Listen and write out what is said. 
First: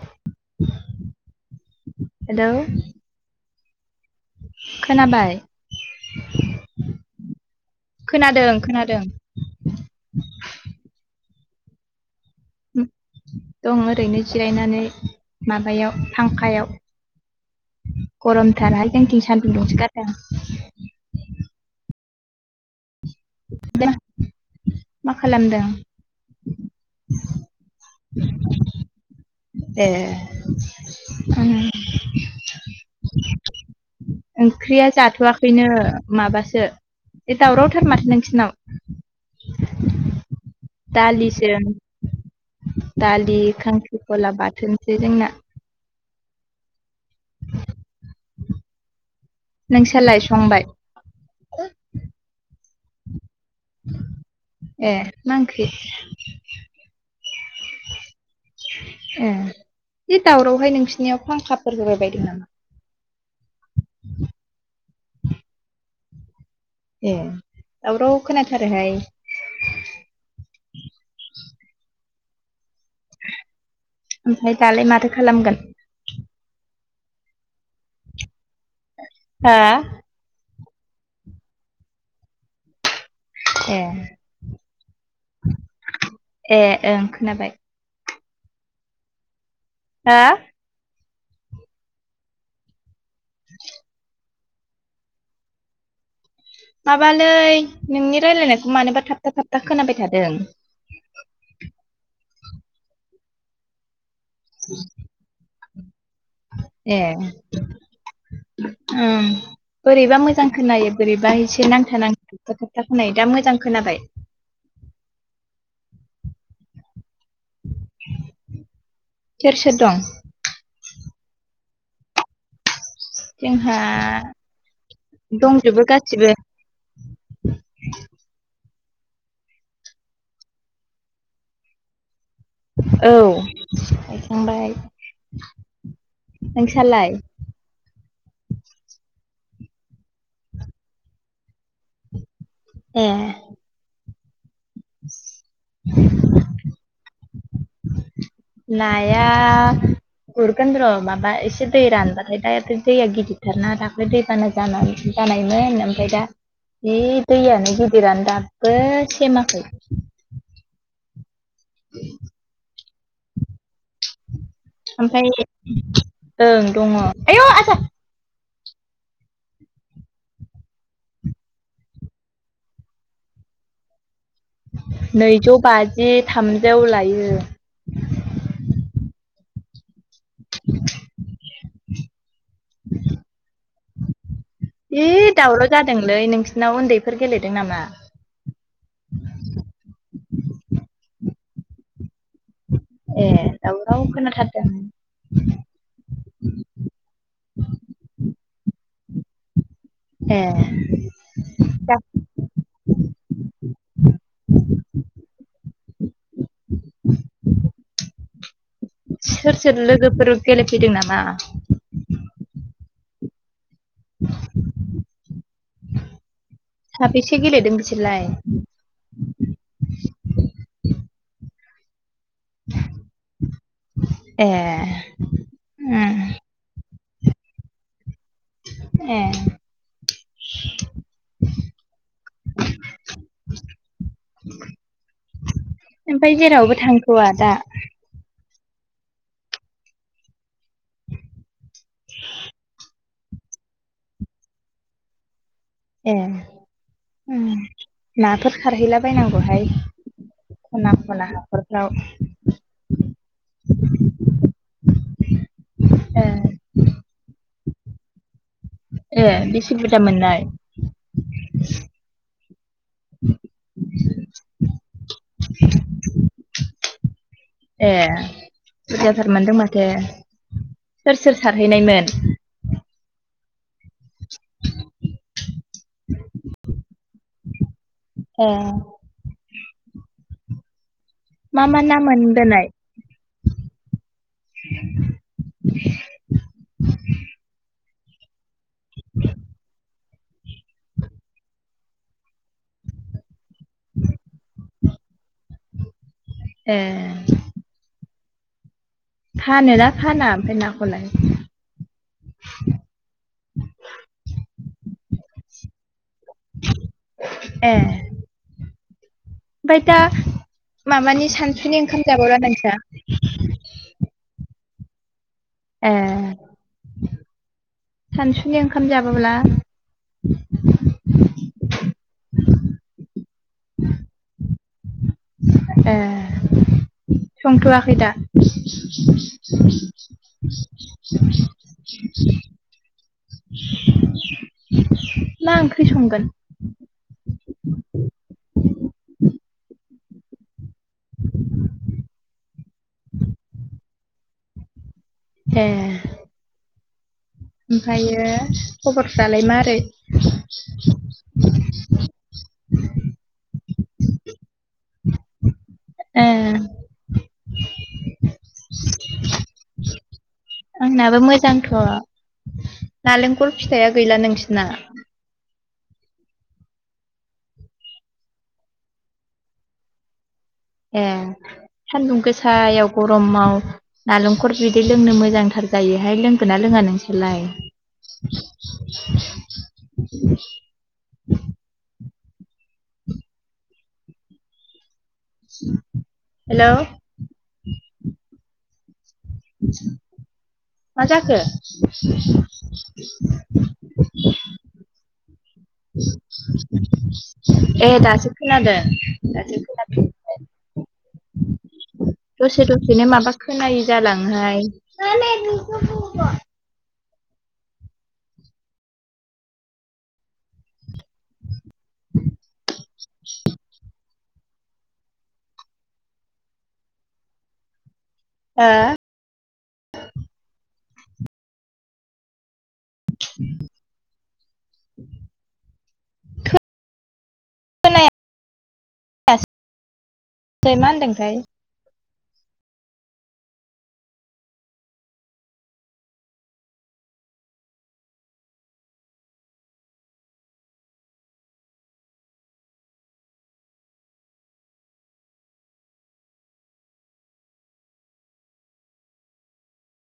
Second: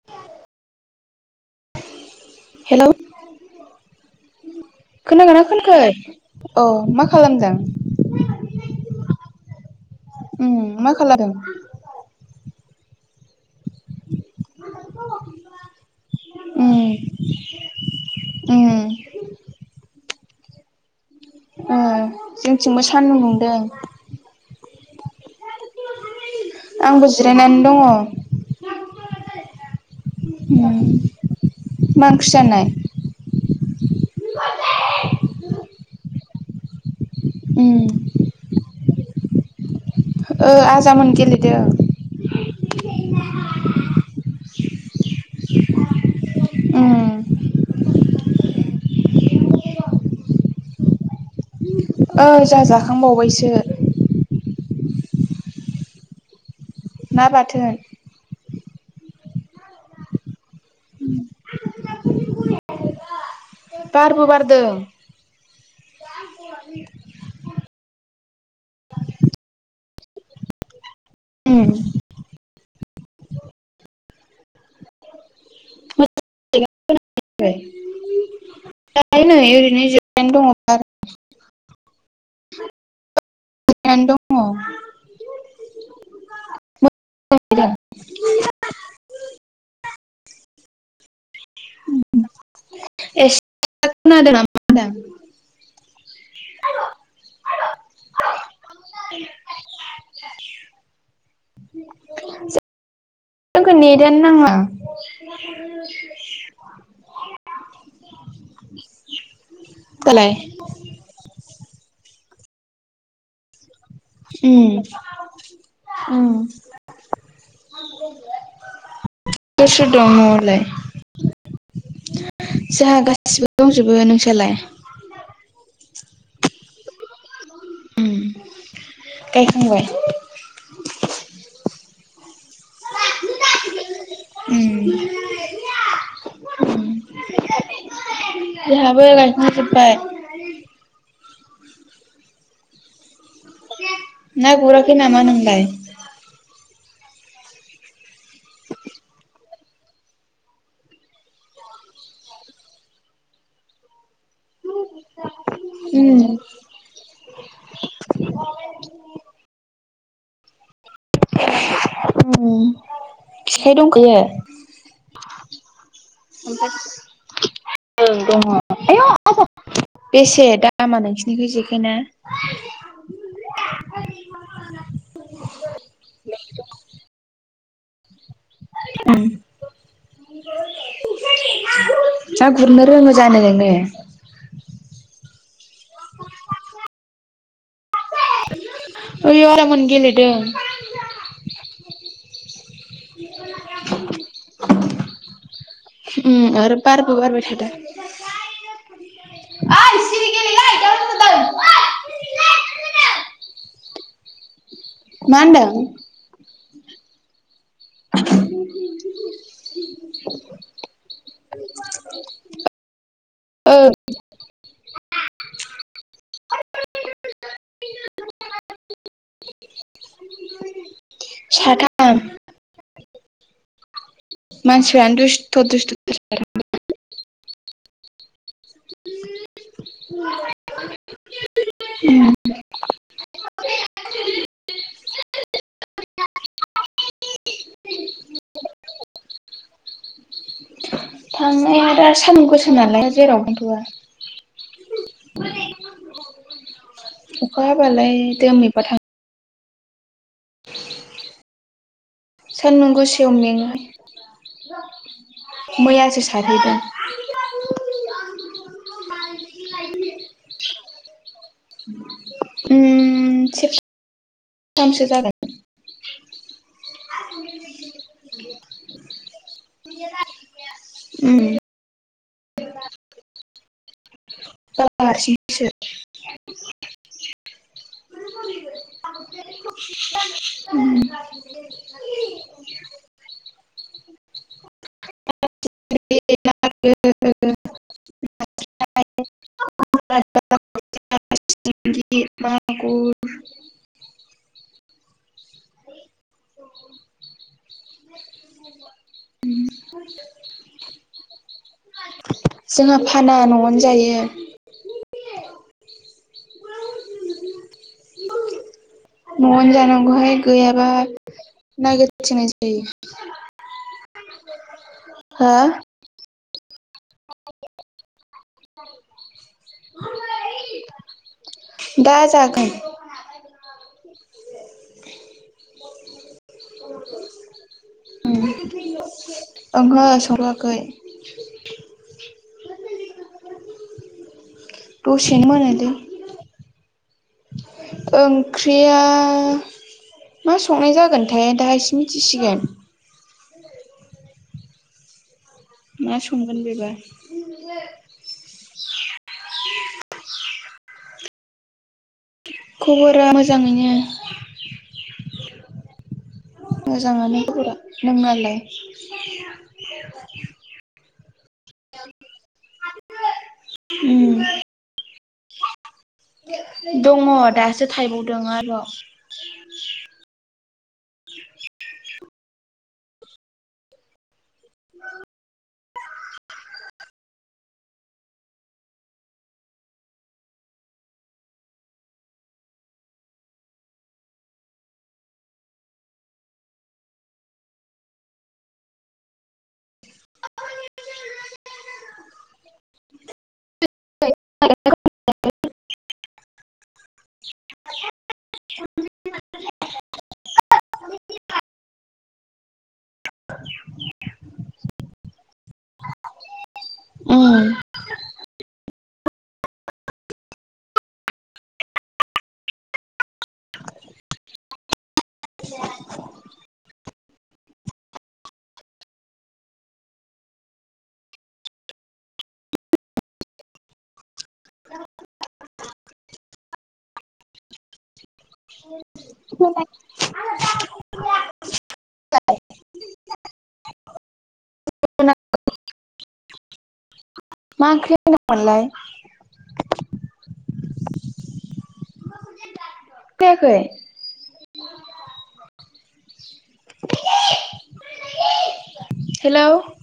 [unintelligible] हेल' खोनाबाय खोनागोन ना खोनखो अ मा खालामदों? खोनादों खोनादों। उ मा खालामला थ दं ओरैनो जिरायनानै माबायाव फांखायाव उम उम गरमथाराखा सानजगथाय जोंथिंबो सानदुं बुं मा खालामदों आंबो जिरायनानै दङ ए उम मा ओंख्रि जानाय ओंख्रिया जाथ'आखैनो माबासो बे उम दावरावथार माथो नोंसोरनाव ओ आजामोन दलिस गेलेदों दालि खांख्रिखला बाथोनसै जोंना [inaudible] नोंसोरलाय संबाय ओ जा जाखांबावबायसो ए नां ओंख्रि ना बाथोन बे दावरावहाय नोंसिनियाव फांखाफोर होबाय बायदों नामा बारबो बारदों ए दावराव खोनाथारोहाय एम ओमफ्राय दालाय माथो खालामगोन दाय नै हो ओरैनो ज दङ बार ए जानानै दङ ए ओं खोनाबाय हा एदों द माबालै नोंनि रायलायनायखौ मानोबा थाबथा थाबथा खोनाबाय थादों [inaudible] जोंखौ नेदनो नाङा [inaudible] मा ए बोरैबा दालाय मोजां खोनायो बोरैबा एसे नांथा नांथ मा थाबथा थाबथा खोनायो दा मोजां खोनाबाय उ उ सोर सोर जस दं दङलाय जोंहा गासिबो जोंहा दंजोबो नोंसोरलाय दंजोबो गासिबो गायखांबाय औ गायखांबाय उम नोंसालाय जोंहाबो गायखांजोब्बाय ए ना गुराखि नामान होनलाय ओम नाया गुरगोन र' माबा एसे दै रानबाथाय दाथ' दैया गिदिरथारना दाख्लै दै जान ज जानायमोन ओमफ्राय उम दा बे दैयानो गिदिरानो दाबो सेमाखै फिथाइ दंखो ओमफ्राय ओं दङ आय' आसा औ दङ आय आ बेसे दामा नोंसिनिखौ जेखायना [inaudible] नैजौ बाजि थामजौ लायो [unintelligible] ना गुरनो रोङो जानो नोङो? ए दावराव जादोंलै नोंसिनाव उन्दैफोर गेलेदों नामा? ओयाव आजामोन गेलेदों। ए दाउ दाव खोनाथारादों। आरो बारबो बारबाय थादों। ए दा मा होनदों? सोर सोर लोगोफोर गेलेफैदों नामा? ओं साबेसे गेलेदों बिसोरलाय? साथाम। [unintelligible] ए मानसिआनो दुसथ' दुसथ'। उम ए [unintelligible] ओमफाय जेरावबो थांथ'वा दा? थांनाया दा सान गोस नालाय जेरावबो थांथ'आ। [unintelligible] ए नाफोर उम अखा हाबालाय नाफोर दोमैबा थां सारहैला बायनांगौहाय खना खना हाखरफ्राव। सानदुं गोसायाव मेङो ए मैयासो सारहैदों। ए बेसे बुरजा मोननाय? सेरथामसो जागोन। ए बुरजाथार मोनदों माथो सोर सोर उम सारहैनायमोन? बाबा हारसिंसो। ए [unintelligible] मा मा ना मोनबोनाय? [unintelligible] [unintelligible] ना फिथिग्रि मागुर ए फानोना फाना ओमफ्राय नाखौ लाय? जोंहा फाना न'आवनो जायो। ए न'आवनो ओमफ्राय दा जानांगौहाय गैयाबा माबानि सानसुनि ओंखाम जाबावला नागिरथिनाय नोंस्रा? जायो। हो? ए सानसुनि ओंखाम जाबोब्ला। दा जागोन। ए संथ'वाखै दा ओंहो संथयाखै। [inaudible] दसेनो मा मोनो ओंख्रि दै। संगोन? ओंख्रिया। मा संनाय जागोनथाय दाहायसे मिथिसिगोन। [inaudible] ए मा संगोन बेबा? ओमफ्रायो खबरफ्रालाय मारै? खबरा मोजाङैनो। ए मोजाङानो बरा नोंनालाय? [unintelligible] आंनाबो मोजांथ' नालेंखल फिथाइया गैला उम नोंसिना? दङ दासो थायबावदों आरो। ए सान्दुं गोसायाव गरमाव नालेंखल बिदै लोंनो मोजांथार जायोहाय लोंगोन ना लोङा नोंसोरलाय? हेलौ। मा जाखौ [unintelligible] ए दासो खोनादों दासो खोना दसे दसेनो माबा खोनायो जालांहाय ओम [inaudible] [unintelligible] हा [inaudible] [inaudible] मा होनदोंथाय मा ओंख्रि मोन्दोंमोनलाय? फैयाखै [inaudible] हेल'